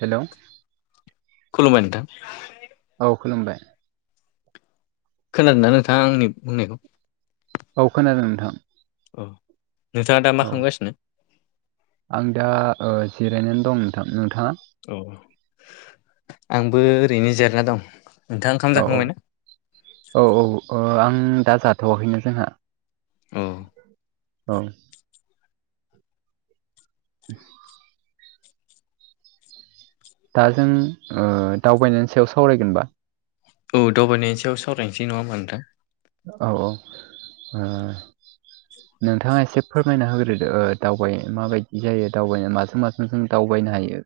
Hello. खलुमबाय नोंथां। औ खुलुमबाय। खोनादोंना नोंथाङा आंनि बुंनायखौ? औ खोनादों नोंथां। अ नोंथाङा दा औ मा खालामगासिनो? आं दा ओ जिरायनानै दं नोंथां। नोंथाङा? औ-औ आंबो ओरैनो जिरना दं। नोंथाङा ओंखाम जाखांबायना औ-औ-औ-औ ओ आं दा जाथ'वाखैनो जोंहा। औ औ। [unintelligible] दा जों ओ दावबायनायनि सायाव सावरायगोनबा। औ दावबायनायनि सायाव सावरायनोसै नङा होमबा नोंथां। औ-औ ओ [unintelligible] नोंथाङा एसे फोरमायना होग्रोदो ओ दावबाय माबायदि जायो दावबायनो माजों माजों जों दावबायनो हायो।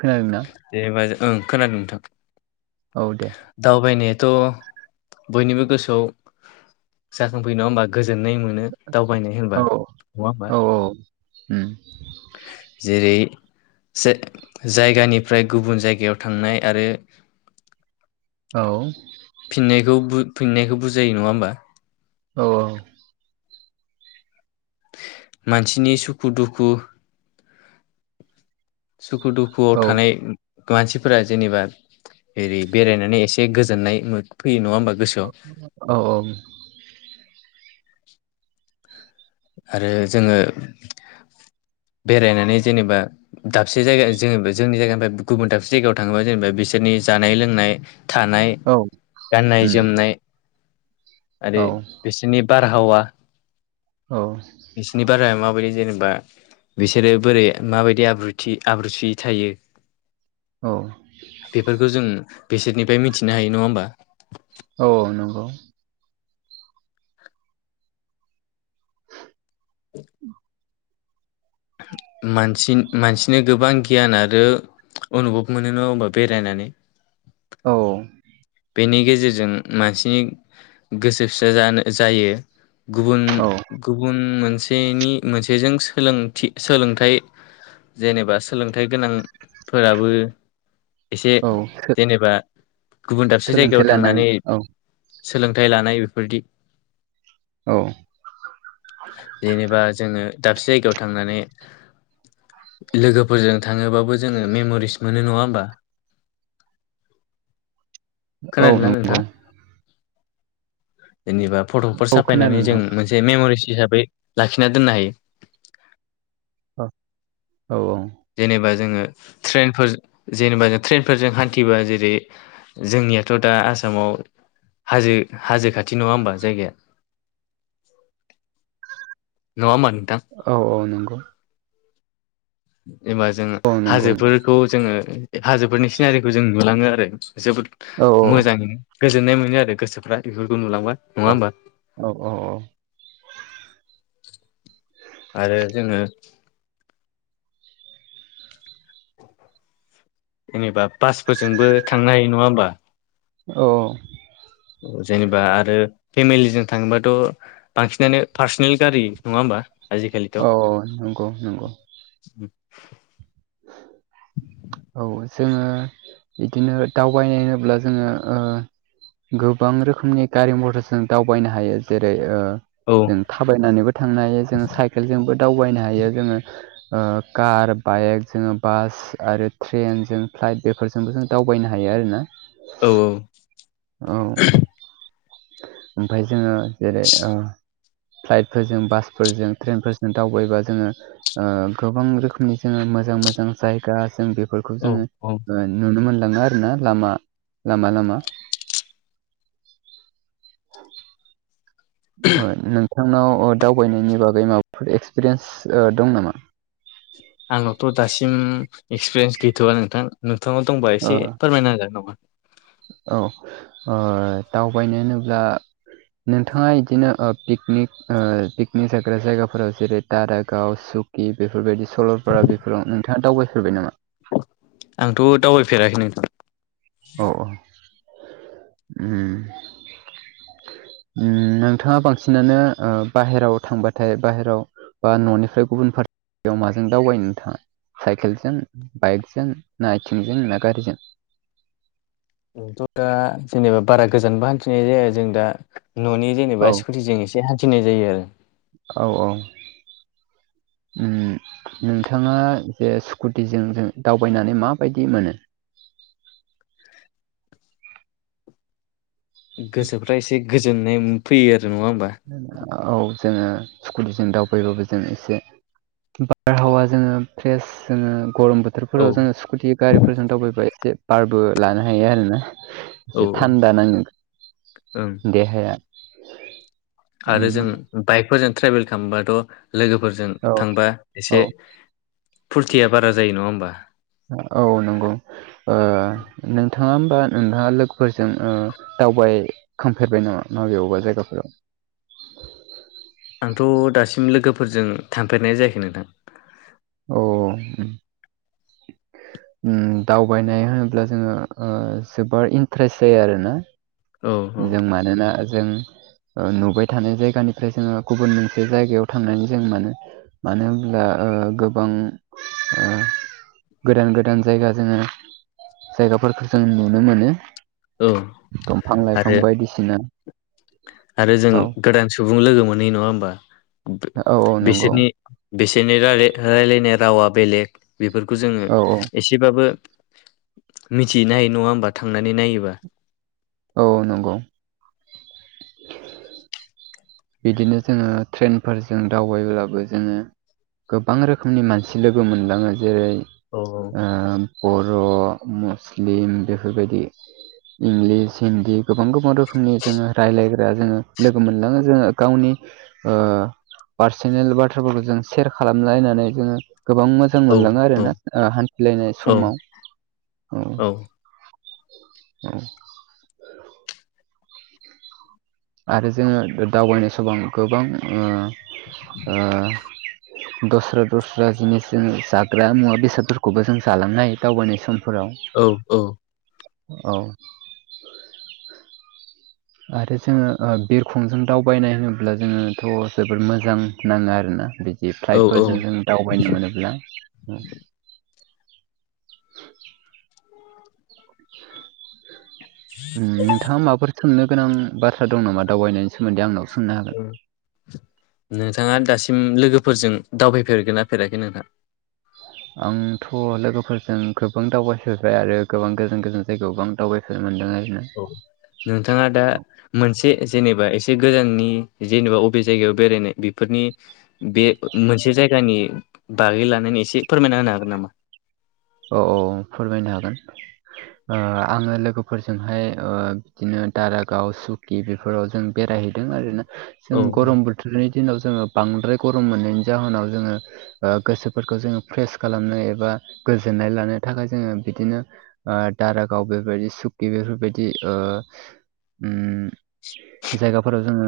खोनादोंना? दे होनोबा ओं खोनादों नोंथां। औ दे। दावबायनायाथ' बयनिबो गोसोआव। जाखांफोयो नङा होमबा गोजोननाय मोनो दावबायनाय होनबा औ नङा होमबा? औ उम। जेरै से जायगानिफ्राय गुबुन जायगायाव थांनाय आरो औ। फिन्नायखौ बु फिन्नायखौ बुजायो नङा होमबा? औ। मानसिनि सुखु- दुखु सुखु दु खुआव औ थानाय। थ मानसिफोरा जेनेबा एरै बेरायनानै एसे गोजोननाय मो फैयो नङा होमबा गोसोआव। औ-औ। आरो जोङो बेरायनानै जेनेबा। दाबसे जायगा जोङो जोंनि जायगानिफ्राय गुबुन दाबसे जायगायाव थाङोबा जेनेबा बिसोरनि जानाय लोंनाय। थानाय औ गाननाय उम जोमनाय औ आरो बेस सोरनि बारहावा। औ। बिसिनि बाराया माबायदि जेनेबा बिसोरो बोरै माबायदि आब्रुथि आब्रुथि थायो। औ बेफोरखौ जों बेसोरनिफ्राय मिथिनो हायो नङा होमबा? औ औ नंगौ। [inaudible] मानसि मानसिनो गोबां गियान आरो अनुभब मोनो नङा होमबा बेरायनानै। औ बेनि गेजेरजों मानसिनि गोसो फिसा जानो जायो गुबुन औ गुबुन मोनसेनि मोनसेजों सोलोंथि सोलोंथाइ जेनेबा सोलोंथाइ गोनांफोराबो एसे औ जेनेबा गुबुन दाबसे जायगायाव सोलोंथाइ लानाय थांनानै औ सोलोंथाइ लानाय बेफोरदि औ जेनेबा जोङो दाबसे जायगायाव थांनानै लोगोफोरजों थाङोबाबो जोङो मेम'रिस मोनो नङा होमबा? औ खोनादोंना नंगौ नोंथाङा? जेनेबा फट'फोर औ खोनादों साफायनानै जों नोंथां मोनसे जे मेम'रिस हिसाबै लाखिना दोननो हायो। औ औ। जेनेबा जोङो ट्रेनफोर जेनेबा जों ट्रेनफोरजों हान्थिबा जेरै जोंनियाथ' दा आसामाव हाजो हाजो खाथि नङा होमबा जायगाया। नङा होमबा नोंथां? औ औ नंगौ। एबा जोङो औ नंगौ नंगौ हाजोफोरखौ जोङो हाजोफोरनि सिनारिखौ जों नुलाङो आरो जोबोद औ मोजाङै गोजोननाय मोनो आरो गोसोफ्रा बेफोरखौ नुलांबा। नङा अ होमबा औ औ औ। आरो जोङो जेनेबा बासफोरजोंबो थांनो हायो नङा होमबा। औ जेनेबा आरो फेमिलिजों थांङोबाथ' बांसिनानो पार्सनेल गारि नङा होमबा? आजिखालिथ' औ नंगौ नंगौ। उम औ जोङो बिदिनो दावबायनाय होनोब्ला जोङो ओ गोबां रोखोमनि गारि मटरजों दावबायनो हायो जेरै ओ औ जों थाबायनानैबो थांनो हायो जों साइ साइखेलजोंबो दावबायनो हायो जोङो ओ कार बाइक जोङो बास आरो ट्रेनजों फ्लाइट बेफोरजोंबो जों दावबायनो हायो आरो ना। औ औ औ ओमफाय जोङो जेरै आ फ्लाइटफोरजों बासफोरजों ट्रेनफोरजों दावबायबा जोङो आ गोबां रोखोमनि जोङो मोजां मोजां जायगा जों बे फोरखौ औ जोङो औ आ नुनो मोनलाङो आरो ना लामा लामा लामा औ ओ नोंथांनाव दावबायनायनि बागै माबाफोर एक्सपिरियेन्स ओ दं नामा? आंनावथ' दासिम एक्सपिरियेन्स गैथ'वा नोंथां नोंथांव दंबा ओ एसे फोरमायना होजागोन नामा। औ ओ दावबायनो होनोब्ला नोंथाङा इदिनो पिकनिक ओ पिकनिक जाग्रा जायगाफोराव जेरै दारागाव सुक कि बेफोरबायदि सल'पारा बेफोराव नोंथाङा दावबायफेरबाय नामा? आंथ' दावबायफेराखै नोंथां। औ औ उम। [inaudible] उम नोंथाङा बांसिनानो आ बाहेराव थांबाथाय बाहेराव बा न'निफ्राय गुबुन फारसेयाव माजों दावबायो नोंथाङा? साइकेलजों बाइकजों ना आइथिंजों ना गारिजों? आंथ' दा जेनेबा बारा गोजानबो हान्थिनाय जाया जों दा न'नि औ जेनेबा स्कुटिजों एसे से हान्थिनाय जायो आरो। औ औ उम। नोंथाङा जे स्कुटिजों जों दावबायनानै माबायदि मोनो? गोसोफ्रा एसे गोजोननाय फैयो आरो नङा होमबा? नोंथां औ जोङो स्कुतिजों दावबायबाबो जों एसे बारहावा जोङो फ्रेस जोङो गरम बोथ औ बोथोरफोराव जोङो स्कुटि गारिफोरजों दावबायबा एसे बारबो लानो हायो आरोना। एसे औ थान्दा नाङो ओं देहाया। आरो उम जों बाइकफोरजों ट्रेभेल खालामबाथ' लोगोफोरजों औ थांबा एसे औ फुरथिया बारा जायो नङा होमबा? औ नंगौ ओ नोंथाङा होमबा नोंथाङा लोगोफोरजों ओ दावबायखांफेरबाय नामा माबेयावबा जायगाफोराव? आंथ' दासिम लोगोफोरजों थांफेरनाय जायाखै नोंथां। औ उम। उम दावबायनाय होनोब्ला जोङो ओ जोबोर इन्ट्रेस्ट जायो आरोना। औ औ जों मानोना जों ओ नुबाय थानाय जायगानिफ्राय जोङो गुबुन मोनसे जायगायाव थांनानै जों मानो मानो होनब्ला ओ गोबां ओ गोदान गोदान जायगा जोङो जायगाफोरखौ जों नुनो मोनो। औ। बिफां लाइफां आरो बायदिसिना आरो जों औ गोदान सुबुं लोगो मोनहैयो नङा होमबा औ औ नंगौ बेसोरनि बिसोरनि राय रायलायनाय रावा बेलेग बेफोरखौ जोङो औ औ एसे एसेबाबो मिथिहैनो हायो नङा होमबा थांनानै नायोबा। औ नंगौ। बिदिनो जोङो ट्रेनफोरजों दावबायब्लाबो जोङो गोबां रोखोमनि मानसि लोगो मोनलाङो जेरै औ औ। ओ बर' मुस्लिम बेफोरबायदि। इंलिस हिन्दि गोबां गोबां रोखोमनि जोङो रायलायग्रा जोङो लोगो मोनलाङो जोङो। गावनि ओ पार्सनेल बाथ्राफोरखौ जों सेयार खालामलायनानै जोङो गोबां मोजां जां औ मोनलाङो औ आरोना ओ हान्थिलायनाय औ समाव औ। औ औ। आरो जोङो दावबायनाय समाव गोबां ओ ओ दस्रा दस्रा जिनिस जोङो जाग्रा मुवा बेसादफोरखौबो जों जालांनो हायो दावबायनाय सम फोराव औ। आरो जोङो ओ बिरखंजों दावबायनाय होनोब्ला जोङोथ' जोबोद मोजां नाङो आरोना बिदि औ औ फ्लाइटफोरजों जों दावबायनो मोनोब्ला। नोंथाङा माफोर सोंनो गोनां बाथ्रा दं नामा दावबायनायनि सोमोन्दै आंनाव सोंनो हागोन। नोंथाङा दासिम लोगोफोरजों दावबायफेरगोन ना फेराखै नोंथां? [inaudible] आंथ' लोगोफोरजों गोबां दावबायफेरबाय आरो गोबां गोजान गोजान जायगायावबो आं दावबायफेरनो मोनदों आरोना। औ नोंथाङा दा मोनसे जेनेबा एसे गोजाननि जेनेबा अबे जायगायाव बेरायनाय बेफोरनि बे मोनसे जायगानि बागै लानानै एसे फोरमायना होनो हागोन नामा? औ-औ फोरमायनो हागोन ‌। ओ आङो लोगोफोरजोंहाय ओ बिदिनो दारागाव सु गि बेफोराव जों बेरायहैदों आरोना जों औ औ गरम बोथ थोरनि दिनाव जोङो बांद्राय गरम मोननायनि जाहोनाव जोङो ओ गोसोफोरखौ जोङो फ्रेस खालामनो एबा गोजोननाय लानो थाखाय जोङो बिदिनो ओ दारागाव बेबायदि सुकि बेफोरबायदि ओ उम जायगाफोराव जोङो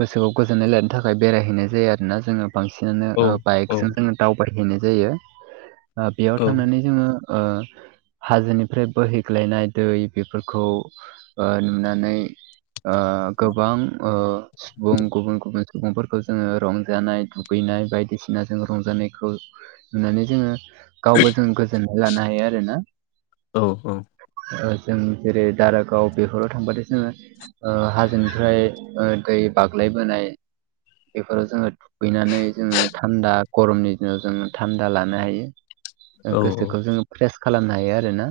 गोसोखौ गोजोननाय लानो थाखाय बेरायहैनाय जायो आरोना जोङो। बांसिनानो औ ओ औ बाइकजों जोङो दावबायहैनाय जायो। ओ बेयाव औ थांनानै जोङो ओ हाजोनिफ्राय बोहैग्लायनाय दै बेफोरखौ ओ नुनानै ओ गोबां ओ सुबुं गुबुन - गुबुन जा सुबुंफोरखो जोङो रंजानाय दुगैनाय बायदिसिना जों रंजानायखौ नुनानै जोङो गावबो जों गोजोननाय लानो हायो आरो ना। औ-औ। ओ जों जेरै दारागाव बेफोराव थांबाथाय जोङो ओ हाजोनिफ्राय ओ दै बाग्लायबोनाय बेफोराव जोङो दुगैनानै जोङो थान्दा गरमनि दिनाव जोङो थान्दा लानो हायो। औ ओं गोसोखौ जोङो फ्रेस खालामनो हायो आरो ना।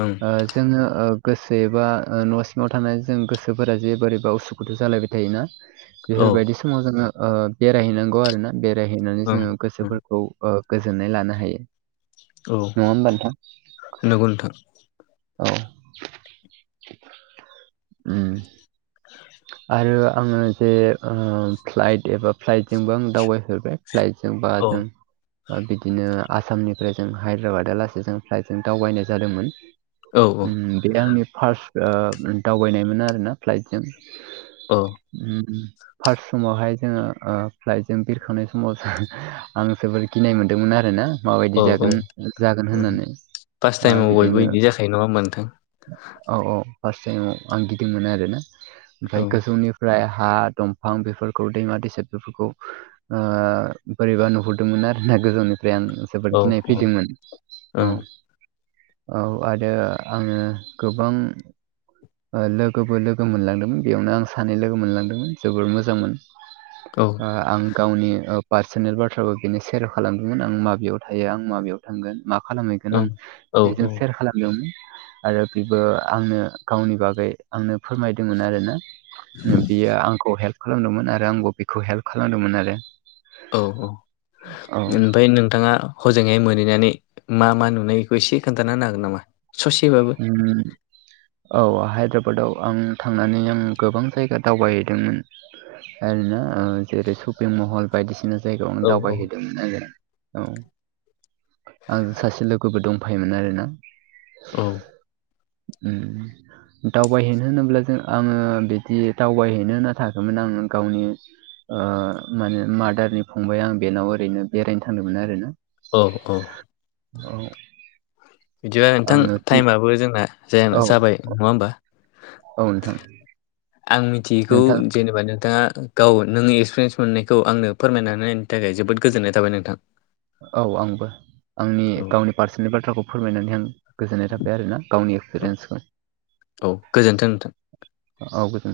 ओं। ओ जोङो ओ गोसो एबा ऐ न' सिङाव थाना जों गोसोफोरा जे बोरैबा उसु [unintelligible] जालायबाय थायोना? ओं बेफोरबायदि समाव जोङो ओ बेरायहैनांगौ आरोना बेरायहैनानै ओं जोङो गोसोफोर खौ ओ गोजोननाय लानो हायो। औ नङा ओमबा नोंथां। नंगौ नोंथां औ ओम। [unintelligible] आरो आङो जे ओ फ्लाइट एबा फ्लाइटजोंबो आं दावबायफेरबाय। फ्लायदजों औ बाजों बिदिनो आसामनिफ्राय जों हायद्राबादालासेै जों फ्लाइटजों दावबायनाय जादोंमोन। औ ओम बे आंनि फार्स्ट ओ दावबायनायमोन आरोना फ्लाइटजों। ओ। ओम। फार्स्ट समावहाय जोङो ओ फ्लाइटजों बिरखांनाय समाव आं जोबोर गिनाय मोनदोंमोन आरो ना। औ माबायदि औ जागोन-जागोन होननानै ओ बिदिनो। [unintelligible] न'आ मोन्थों। औ-औ फार्स्ट टाइमाव आं गिदिंमोन आरोना औ ओमफाय गोजौनि फ्राय हा दंफां बेफोरखौ दैमा दैसा बेफोरखौ ओ बोरैबा नुहुरदोंमोन आरो ना गोजौनिफ्राय आं। जोबोद औ गिनाय औ फैदोंमोन ओं औ-औ आरो आङो गोबां ओ लोगोबो लोगो मोनलांदोंमोन बेयावनो आं सानै लोगो मोनलांदोंमोन जोबोर मोजांमोन। औ। आं आं गावनि पार्सनेल बाथ्राबो बेनो सेयार खालामदोंमोन आं माबेयाव थायो आं माबेयाव थांगोन। मा खालामहैगोन आं औ बेजों सेयार खालामदोंमोन। आरो बेबो आंनो गावनि बागै आंनो फोरमायदोंमोन आरोना। बियो आंखौ हेल्प खालामदोंमोन आरो आंबो बेखौ हेल्प खालामदोंमोन आरो। औ-औ औ ओमफाय नोंथाङा हजोंहाय मोनहैनानै मा मा नुनाय बेखौ एसे खोन्थाना होनो हागोन नामा ससेबाबो। उम औ हायद्राबादाव आं थांनानै आं गोबां जायगा दावबायहैदोंमोन। ओरैनो ओ जेरै शपिं महल बायदिसिना जायगायाव आं औ औ दावबायहैदों। आरो औ आं सासे लोगोबो दंफायोमोन आरोना। औ। उ दावबायहैनो होनोब्ला जों आङो बिदि दावबायहैनो होनना थाङाखैमोन आङो गावनि ओ माने मादारनि फंबाय आं बेनाव ओरैनो बेरायनो थांदोंमोन आरो। ओ औ। औ। बिदिबा नोंथां आङो टाइमाबो जोंना जाया औ जाबाय नङा होमबा। औ नोंथां। आं मिथियैखौ नोंथां जेनेबा नोंथाङा गाव नों एक्सपिरियेन्स मोननायखौ आंनो फोरमायनानै [unintelligible] थाखाय जोबोद गोजोननाय थाबाय नोंथां। औ आंबो आंनि औ गावनि पार्सनेल बाथ्राखौ फोरमायनानै आं गोजोननाय थाबाय आरोना गावनि औ एक्सपिरियेन्सखौ। औ गोजोन्थों नोंथां। औ गोे